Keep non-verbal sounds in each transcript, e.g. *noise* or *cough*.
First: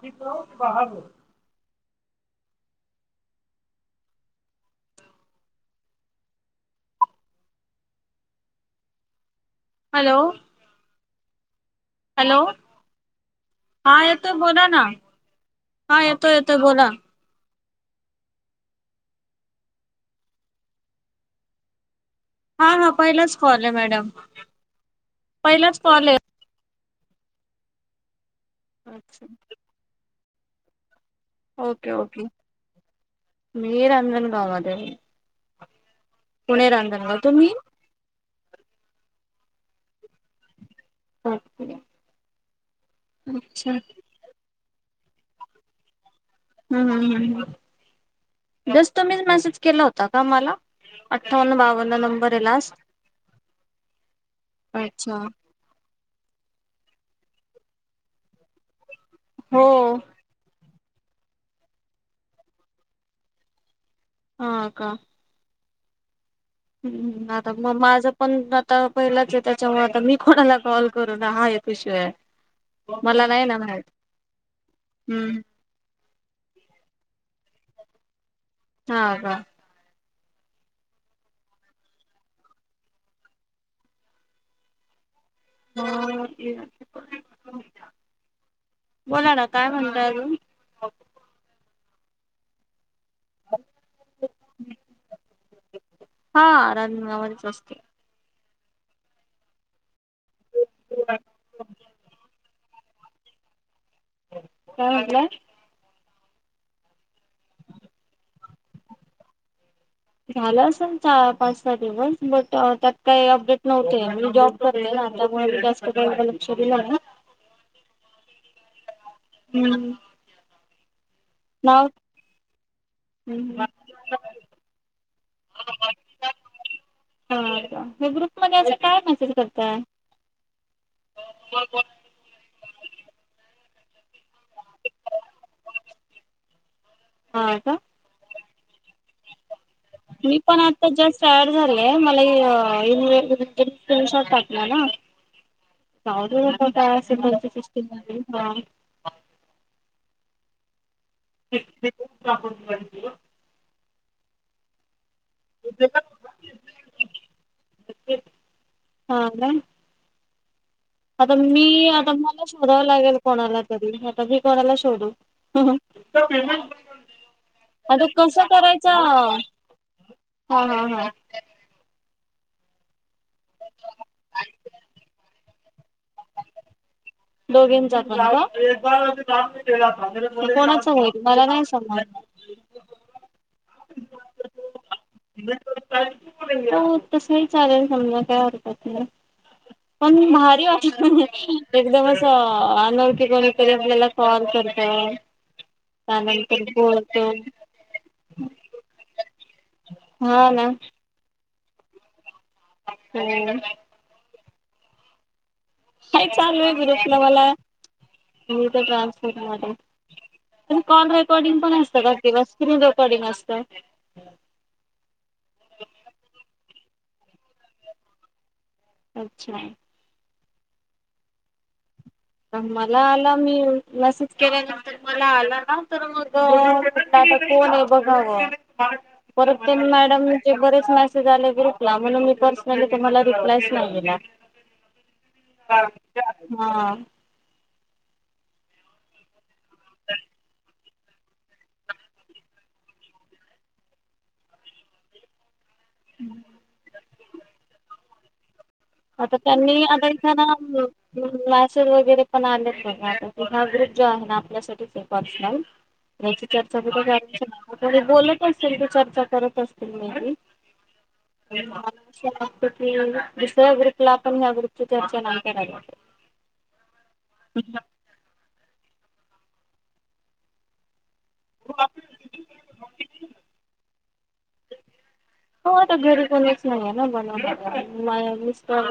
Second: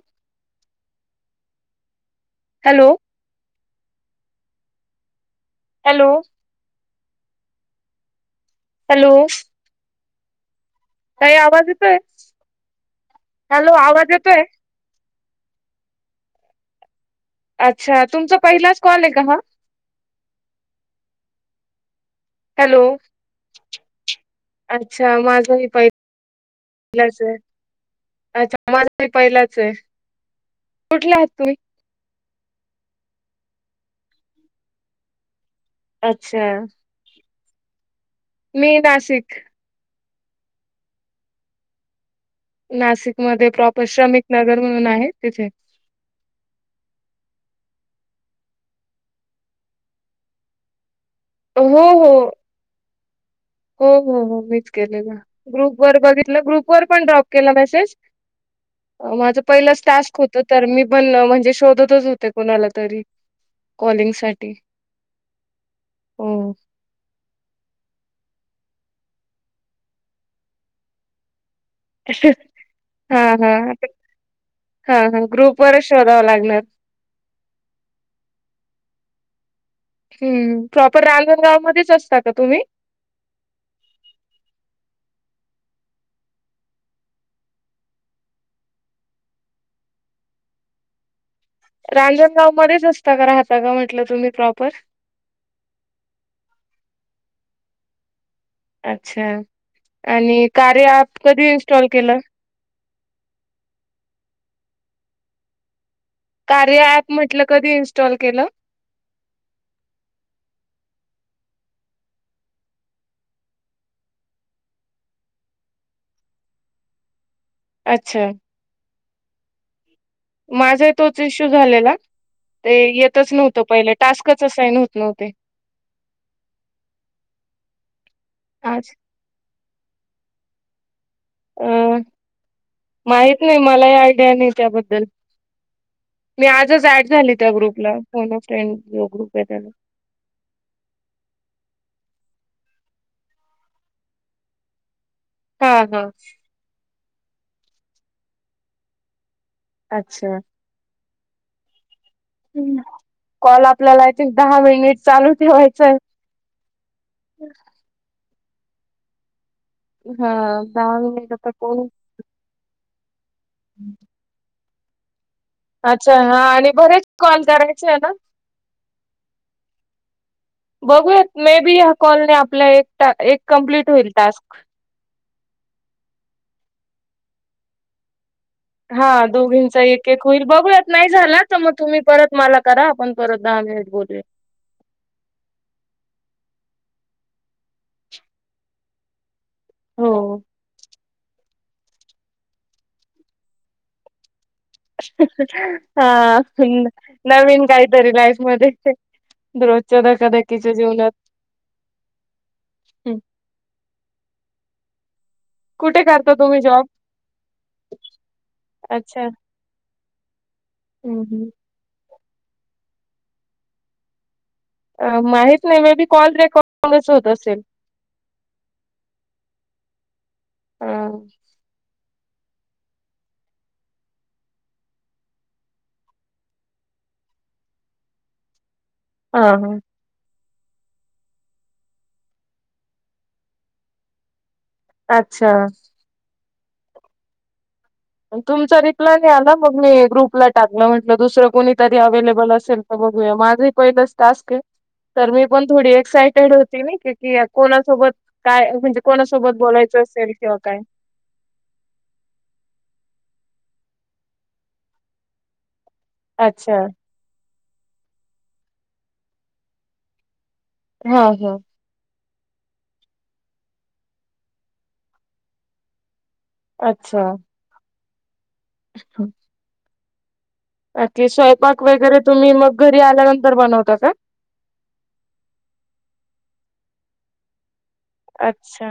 क बाहार *unintelligible* hello? Hello? Hello? Hello? काही आवाज येतोय? हॅलो हॅलो हा आवाज येतोय? बोला ना हा येतो येतोय बोला अच्छा तुमचा पहिलाच कॉल आहे का हा? हा हॅलो हा पहिलाच कॉल आहे मॅडम पहिलाच कॉल आहे पहिला च आहे, अच्छा माझा भी अच्छा पहिलाच आहे. कुठले आहात तुम्ही ओके ओके मी रंजनगाव मध्ये अच्छा. तू म्ही? मी नाशिक. ओके. नाशिकमध्येध्ये अच्छा प्रॉपर श्रमिक नगर म्हणून आहे तिथे. हम्म मम बस तुम्हीच मेसेज केला होता का मला? अठ्ठावन्न हो बावन्न हो नंबर आहे लास्ट हो हो हो मीच अच्छा केलेला, ग्रुप वर बघितलं ग्रुप पण ड्रॉप केला मेसेज माझा हो पहिलाच टास्क होता. तर मी पण म्हणजे शोधतच होते कोणाला तरी कॉलिंगसाठी. हम्् आता मग माझं. पण आता पहिलाच आहे, त्याच्यामुळे आता मी कोणाला कॉल करून हा विषय आहे हा मला नाही ना हा. माहित हा हा हम्म ग्रुप वरच शोधावं लागणार. हा का? हम्म प्रॉपर रांजणगाव मध्येच असता का तुम्ही? *unintelligible* हा. बोला ना काय म्हणताय अजून? रांजणगाव मध्येच राहता राहता का म्हटल तुम्ही प्रॉपर? हा रांजणगावातच असते. अच्छा आणि कार्य ऍप काय कधी इन्स्टॉल केलं? काय म्हंटल्या? कार्य ऍप म्हटलं कधी इन्स्टॉल केलं? झालं असेल पाच सहा दिवस बट त्यात काही अपडेट नव्हते मी जॉब करते ना त्यामुळे विकास *unintelligible* एवढं लक्ष दिलं ना अच्छा. हम्म. माझा आहे तोच इश्यू नाव झालेला. ते येतच हम्म नव्हतं हा पहिले टास्कच असाईंग होते नव्हते. हा ग्रुप मध्ये असं आज काय मेसेज करता. अ माहित नाही. मलाही आयडिया नाही त्याबद्दल मी आजच ऍड झाली त्या हा का ग्रुपला फोनफ ट्रड लो ग्रुप आहे त्याला मी पण आता जस्ट तयार झालेय मला दिवसात टाकणार ना हा हा ह मोट शमती सृष्ट ह *unintelligible* अच्छा. ह *unintelligible* ह् कॉल आपल्याला आहेथ दहा मिनिट चालू ठेवायचंय. हा ना. हा. दहा मिनिट आता मी कोण आता मला शोधावं लागेल कोणाला तरी आता मी कोणाला शोधू अच्छा हा आणि बरेच कॉल करायचे आहे आता कस करायच. बघूया मे बी ह कॉलने आपल्या कमप्लीट होईल टास्क. दोघेन ज हा दोघींचा एक एक होईल बघूयात नाही होईल झाला मला तर नाही मग तुम्ही समजलं. परत मला करा आपण परत दहा मिनिट बोलु या. हो तसही चालेल समजा काय हरकत नाही. हो पण भारी वाटल. एकदमच अनौखी कोणीकरी आपल्याला कॉल कर हा बोलतो नवीन काहीतरी लाईफ मध्ये रोजच्या धक्का हा धक्की च्या जीवनात. हम्म. कुठे काय करता तुम्ही चालू आहे जॉब? गुरसलं मला म तर अच्छा. ट्रान्सफोर म तर कॉल हम्म रेकॉर्डिंग पण असतं का तेव्हा स्क्रीन रेकॉर्डिंग असत. अ माहीत नाही मे बी कॉल रेकॉडंगच होत असेल. अच्छ ह मला आला मी मसेज केल्यानंतर मला आला ना तर मग. आता कोण आहे बघा हा परते हा मॅडम बरेच मेसेज आले ग्रुप ला म्हणून मी पर्सनली तुम्हाला रिप्लायच नाही दिला. अच्छा. हा. तुमचा रिप्लाय नाही आला मग मी ग्रुपला टाक तिला म्हटल दुसर कोणी तरी अवलेबल असेल तर बघू माझ पहिल टास्क ये तर मी. पण थोडी एक्सायटेड होती कि कोणासोबत. काय म्हणजे आता कोणासोबत त्यांनी बोलायचं इथ असेल ना किंवा काय मॅसेस वगैरे पण आले बघा आता की हा ग्रुप जो आहे ना आपल्यासाठीच पर्सनल त्याची अच्छा चर्चा कुट बोलत असतील ते चर्चा करत असतील म. हा हा. त की दुसऱ्या गुप ला आपण ह्या ग्रुप ची चर्चा नाही करायला पाहिजे. अच्छा. छ *inaudible* स्वयंपाक वगैरे तुम्ही मग घरी आल्यानंतर बनवता का. हो आता घरी कोणीच नाहीये ना बनव मा मिस्त अच्छा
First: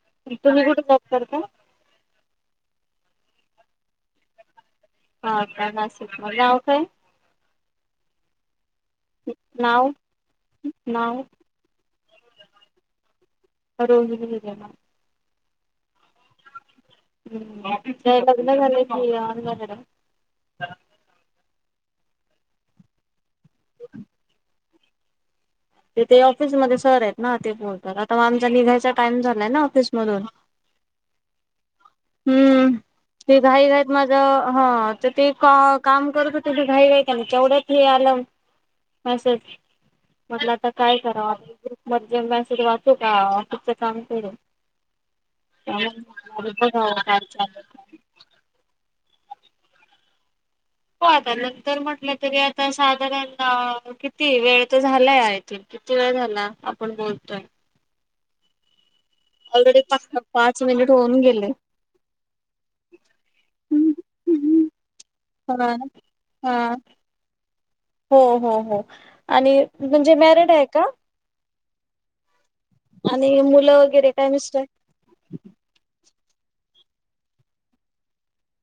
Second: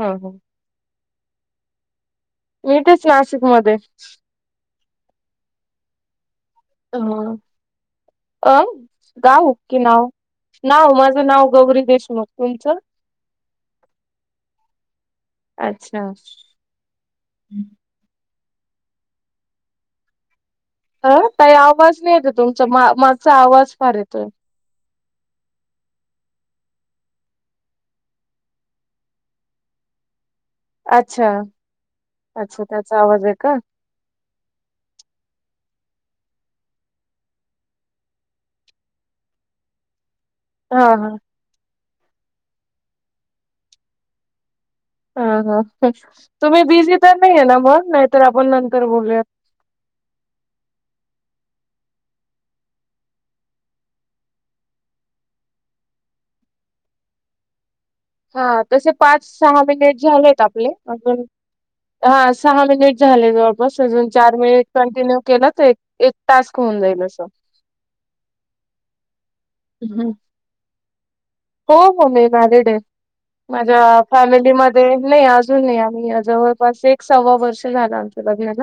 हा हा तुम्ही कुठ. करत मी इतेच नाशिक मधे ह का नाशिक मधे हम अं गाऊ क नाव नाव माझं नाव गौरी देशमुख. तुमचं? रोहिणी हिरेमठ. अच्छा अ लग्न झालंय की अनमर्रीड आहे? ह काही आवाज नाही येते तुमचा मागच आवाज फार येतोय. तेथे ऑफिसमध्येध्ये सर आहेत ना ते बोलतात आता आमचा निघायचा टाइम झालाय ना ऑफिसमधून अच्छा अच्छा हम्म त्याचा आवाज आहे ते का घाई घाईत माझ हा तर ते का काम करत तुझी घाई व त्या तेवढ्यात हे आलं मसेज मटलं आता हा काय हा करावं ग्रुप मध्ये जे मस वाचू का ऑफिसच काम करू? हा हा त्यामुळे तुम्ही बिझी बघावं तर काय नाही आहे ना चाललंय मग नाहीतर आपण नंतर बोलूया हो आता नंतर म्हटलं तरी आता साधारण किती वेळ तर झालाय आय थिंक किती वेळ झाला आपण बोलतोय. हा तसे पाच सहा ऑलरेडी मिनिट झालेत पाच आपले मिनिट होऊन गेले म्ह हा सहा मिनिट झाले जवळपास अजून चार मिनिट हा कंटिन्यू केलं तर एक टास्क हा होऊन जात इ लस हो हो हो आणि म्हणजे मॅरेड आहे का? हो हो मी मॅरिड आहे, आणि माझ्या मुलं वगैरे काय मिस्टर फॅमिलीमध्ये नाही अजून नाही आम्ही जवळपास एक सव्वा वर्ष झालं आमचं लग्नाला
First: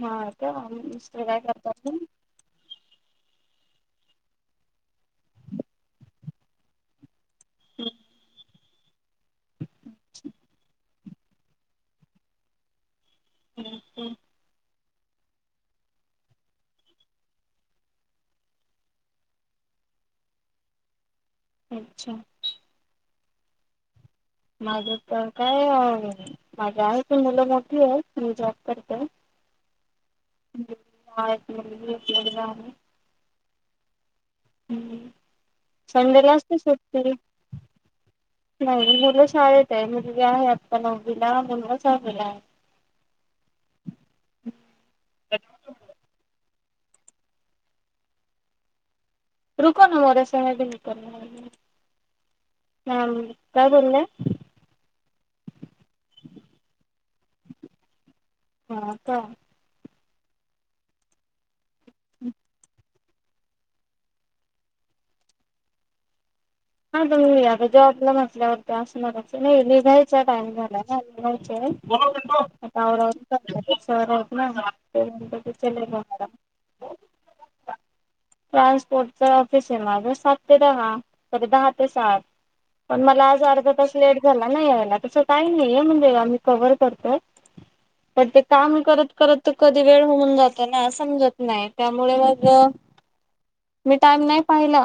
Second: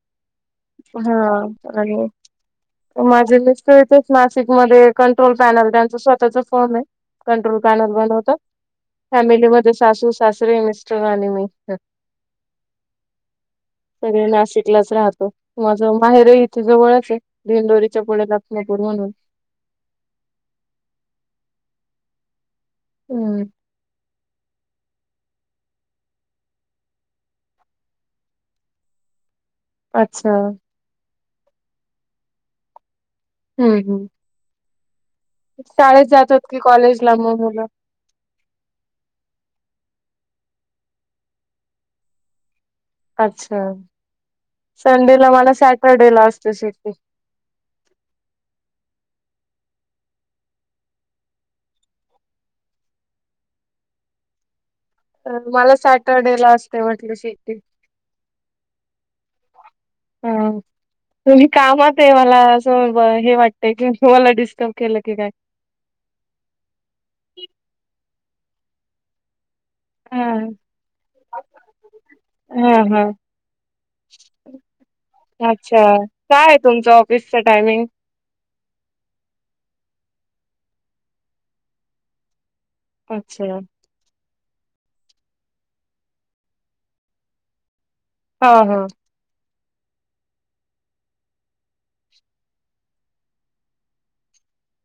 हा का मिस्टर काय हा करतात? त इथच नासिकमध्ये कंट्रोल पॅनल त्यांचा स्वतःचा फॉर्म आहे. कंट्रोल पॅनल बंद होत फॅमिलीमध्ये सासू सासरीे मिस्टर आणि मी सगळे नाशिकलाच राहतो माझ माहेर इथे जवळच आहे भेंदोडीच्या पुढे लखनपूर म्हणून *inaudible* अच्छा हम्म माझ तर काय माझ आहे तर मुलं मोठी आहेत मी जॉब करते. अच्छा हेत रेत जा *inaudible* हम्म हम् हम संडेला असते की सुट्टी, कॉलेजला मग मुलं नाही *inaudible* मुलं शाळेत आहे. आहे आत्ता नववीला मुलगा सहावीला आहे. अच्छा संडेला मला सॅटरडे ला असते सु ट्टी रुको ना मोद्या स करणार *inaudible* ह काय बोलले? अ मला सॅटरडे ला असते म्हटलं सुट्टी. हा का हा तुम्ही कामात आहे मला असं हे वाटतय कि तुम्हाला डिस्टर्ब केलं की काय हा तुम्ही आता जॉबला म्हंटल्यावर्ती असंणार नाही निघायचा हा टाइम झाला निघायचे हा आता हा आवरावर करणार अच्छा काय आहे तुमच ऑफिसच टायमिंग? ट्रान्सपोर्टच ऑफिस आहे माझ सात ते दहा सॉरी दहा ते सात पण मला आज अच्छा अर्धा तास लेट झाला ना यायला तस काही नाही म्हणजे आम्ही कव्हर करतो. पण ते हा हा काम करत करत. त कधी वेळ होऊन जातो ना समजत नाही त्यामुळे मग मी टाइम नाही पाहिला.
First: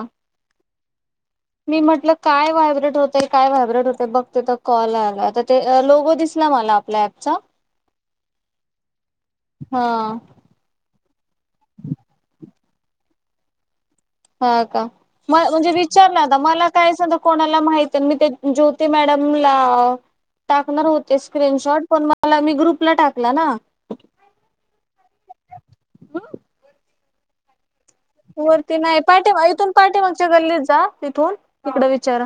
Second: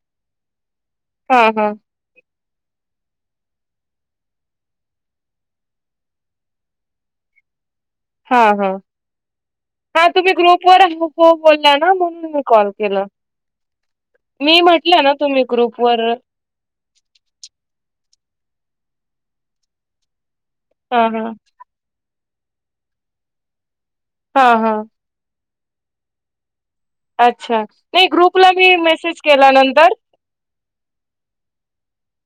ह ह. मी म्हटलं काय व्हायब्रेंट होते काय व्हायब्रेट होते बघते त कॉल आला त ते लोगो दिसला मला आपल्या ऑप चा. हा हा हा तुम्ही ग्रुप वर आह हो बोल्या ना म्हणून मी कॉल केला. मी हा का म्हटलं ना म तुम्ही म्हणजे ग्रुपवर विचारन आता मला काय सद्या कोणाला माहिती मी ते ज्योती मॅडम ला टाकणार हा होते हा स्क्रीनशॉट पण म मला मी ग्रुपला टाकला ना. ह ह. हम *inaudible* अच्छा. नाही ग्रुपला मी वरती नाही मेसेज पाठीमा केला इथून नंतर पाठीमागच्या गल्लीत जा तिथून तिकड विचा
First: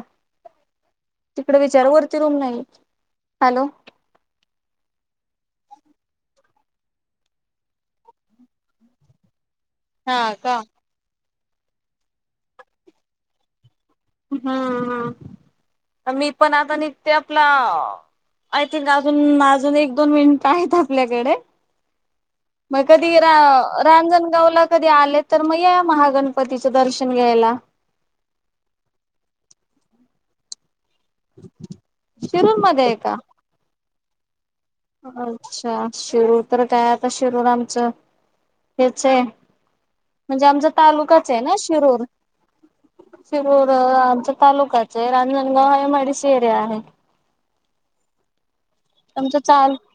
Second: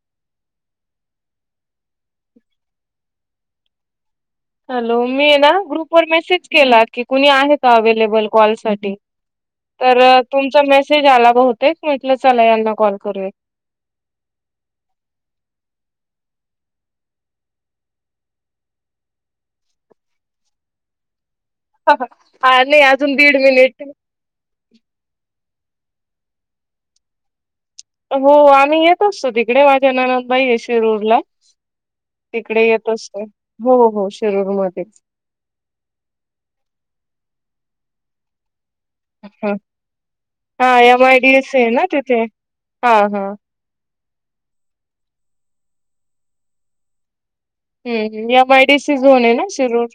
तिकडे विचार वरती रूम नाही. हॅलो. हॅलो मी ना ग्रुप वर मेसेज केला की कुणी आहे का अवे्लेबल कॉल साठी. तर हा का तुमचा मेसेज आला बहुतेक. म्हटलं चला यांना कॉल करूया. ह ह मी पण आता निघते आपला आय थिंक अजून अजून एक दोन मिनिट आहेत आपल्याकडे हा नाही मग अजून कधी रा दीड मिनिट रांजणगाव ला कधी आले तर मग या. महागणपतीचं दर्शन घ्यायला. हो आम्ही येत असतो तिकडे माझ्या ननंदबाईये. शिरूर ला शिरूर तिकडे मध्ये येत आहे का? असतो हो हो शिरूर मध्ये अच्छा शिरूर तर काय आता शिरूर आमचं हे चे. हा म्हणजे हा आमचा एम आय डी तालुकाचे ना सी आहे शिरूर तिथे हा हा. शिरूर अ तालुकाचे रांजणगाव एमआयडी सि एरिया आहे. हम् एमआयडीसी जवळे आमचं ना चाल Shirur.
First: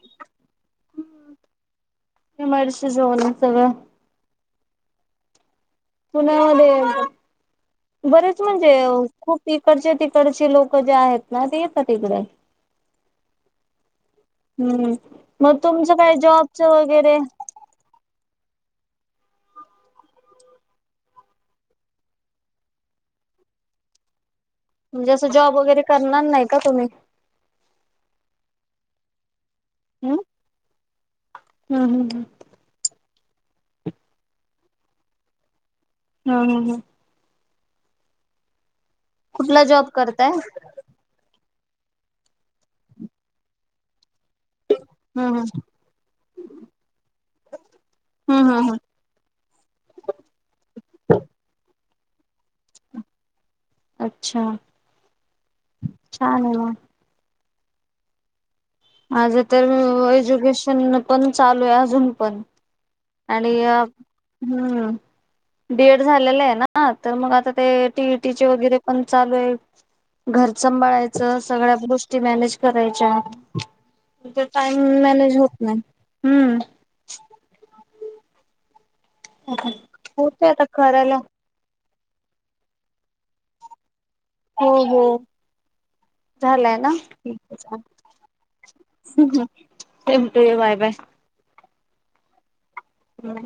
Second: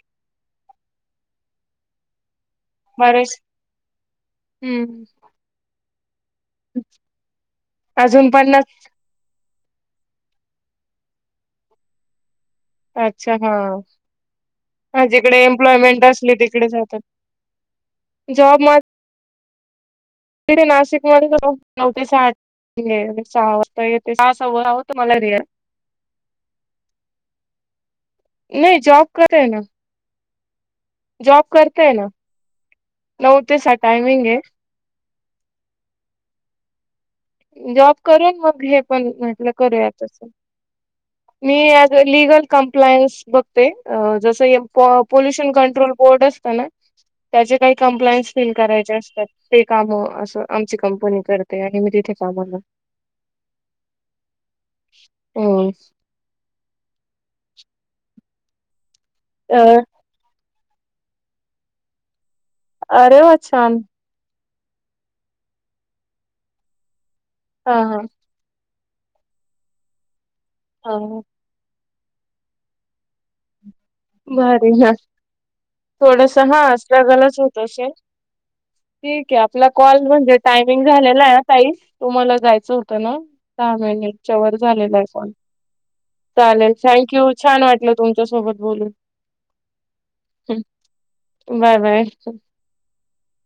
M I D C जवळ बाराशे सगळ. हम्म. पुण्यामध्ये अजून बरेच पन्नास म्हणजे खूप इकडचे तिकडचे लोक जे आहेत ना ते येत इकडे. अच्छा हा. हम्म हा जिकडे मग तुमचं एम्प्लॉयमेंट काय असली जॉबच तिकडे जातात. वगैरे जॉब म इकडे नाशिक मध्ये नऊ ते सहा सुट्टीये मी सहा वाजता येते हो आवडतो म्हणजे मला असं एरीया. जॉब वगैरे करणार नाही का तुम्ही? नही. जॉब करेय ना. ह. जॉब करताय ना नऊ ते सहा टायमिंगे. हा ह ह. जॉब करून मग हे पण म्हटलं कुठला करूया जॉब तस करताय? मी एज अ लीगल कंप्लायन्स बघते. अ जसं हे पो हम्म हम्म पोल्युशन कंट्रोल बोर्ड असतं ना त्याचे काही कंप्लायन्स हम्म फील हम्म हम्म करायचे असतात. ते काम अस आमची कंपनी करते आणि म ते *unintelligible* अच्छा हम्म छाने म. माझ तर अ एज्युकेशन पण चालूये अजून पण. अरे वा आणि छान. हम्म डी एड झालेलं आहे ना तर मग आता ते हा हा टीईटी चे वगैरे पण चालू आहे घर हा हा. सांभाळायचं सगळ्या गोष्टी मॅनेज करायच्या. ते भारी टाईम ना मॅनेज होत नाही थोडस हम्म. हा स्ट्रगलच होत असेल ठीक आहे आपला कॉल म्हणजे होते आता टायमिंग करायला झालेला आहे अ ताई. तुम्हाला जायचं होतं ना टायमिंग हो झालेला हो असेल चालेल झालाय ना थँक्यू ठीक आहे छान वाटलं तुमच्या सोबत बोलून. *unintelligible* Bye bye. Bye bye. हम्.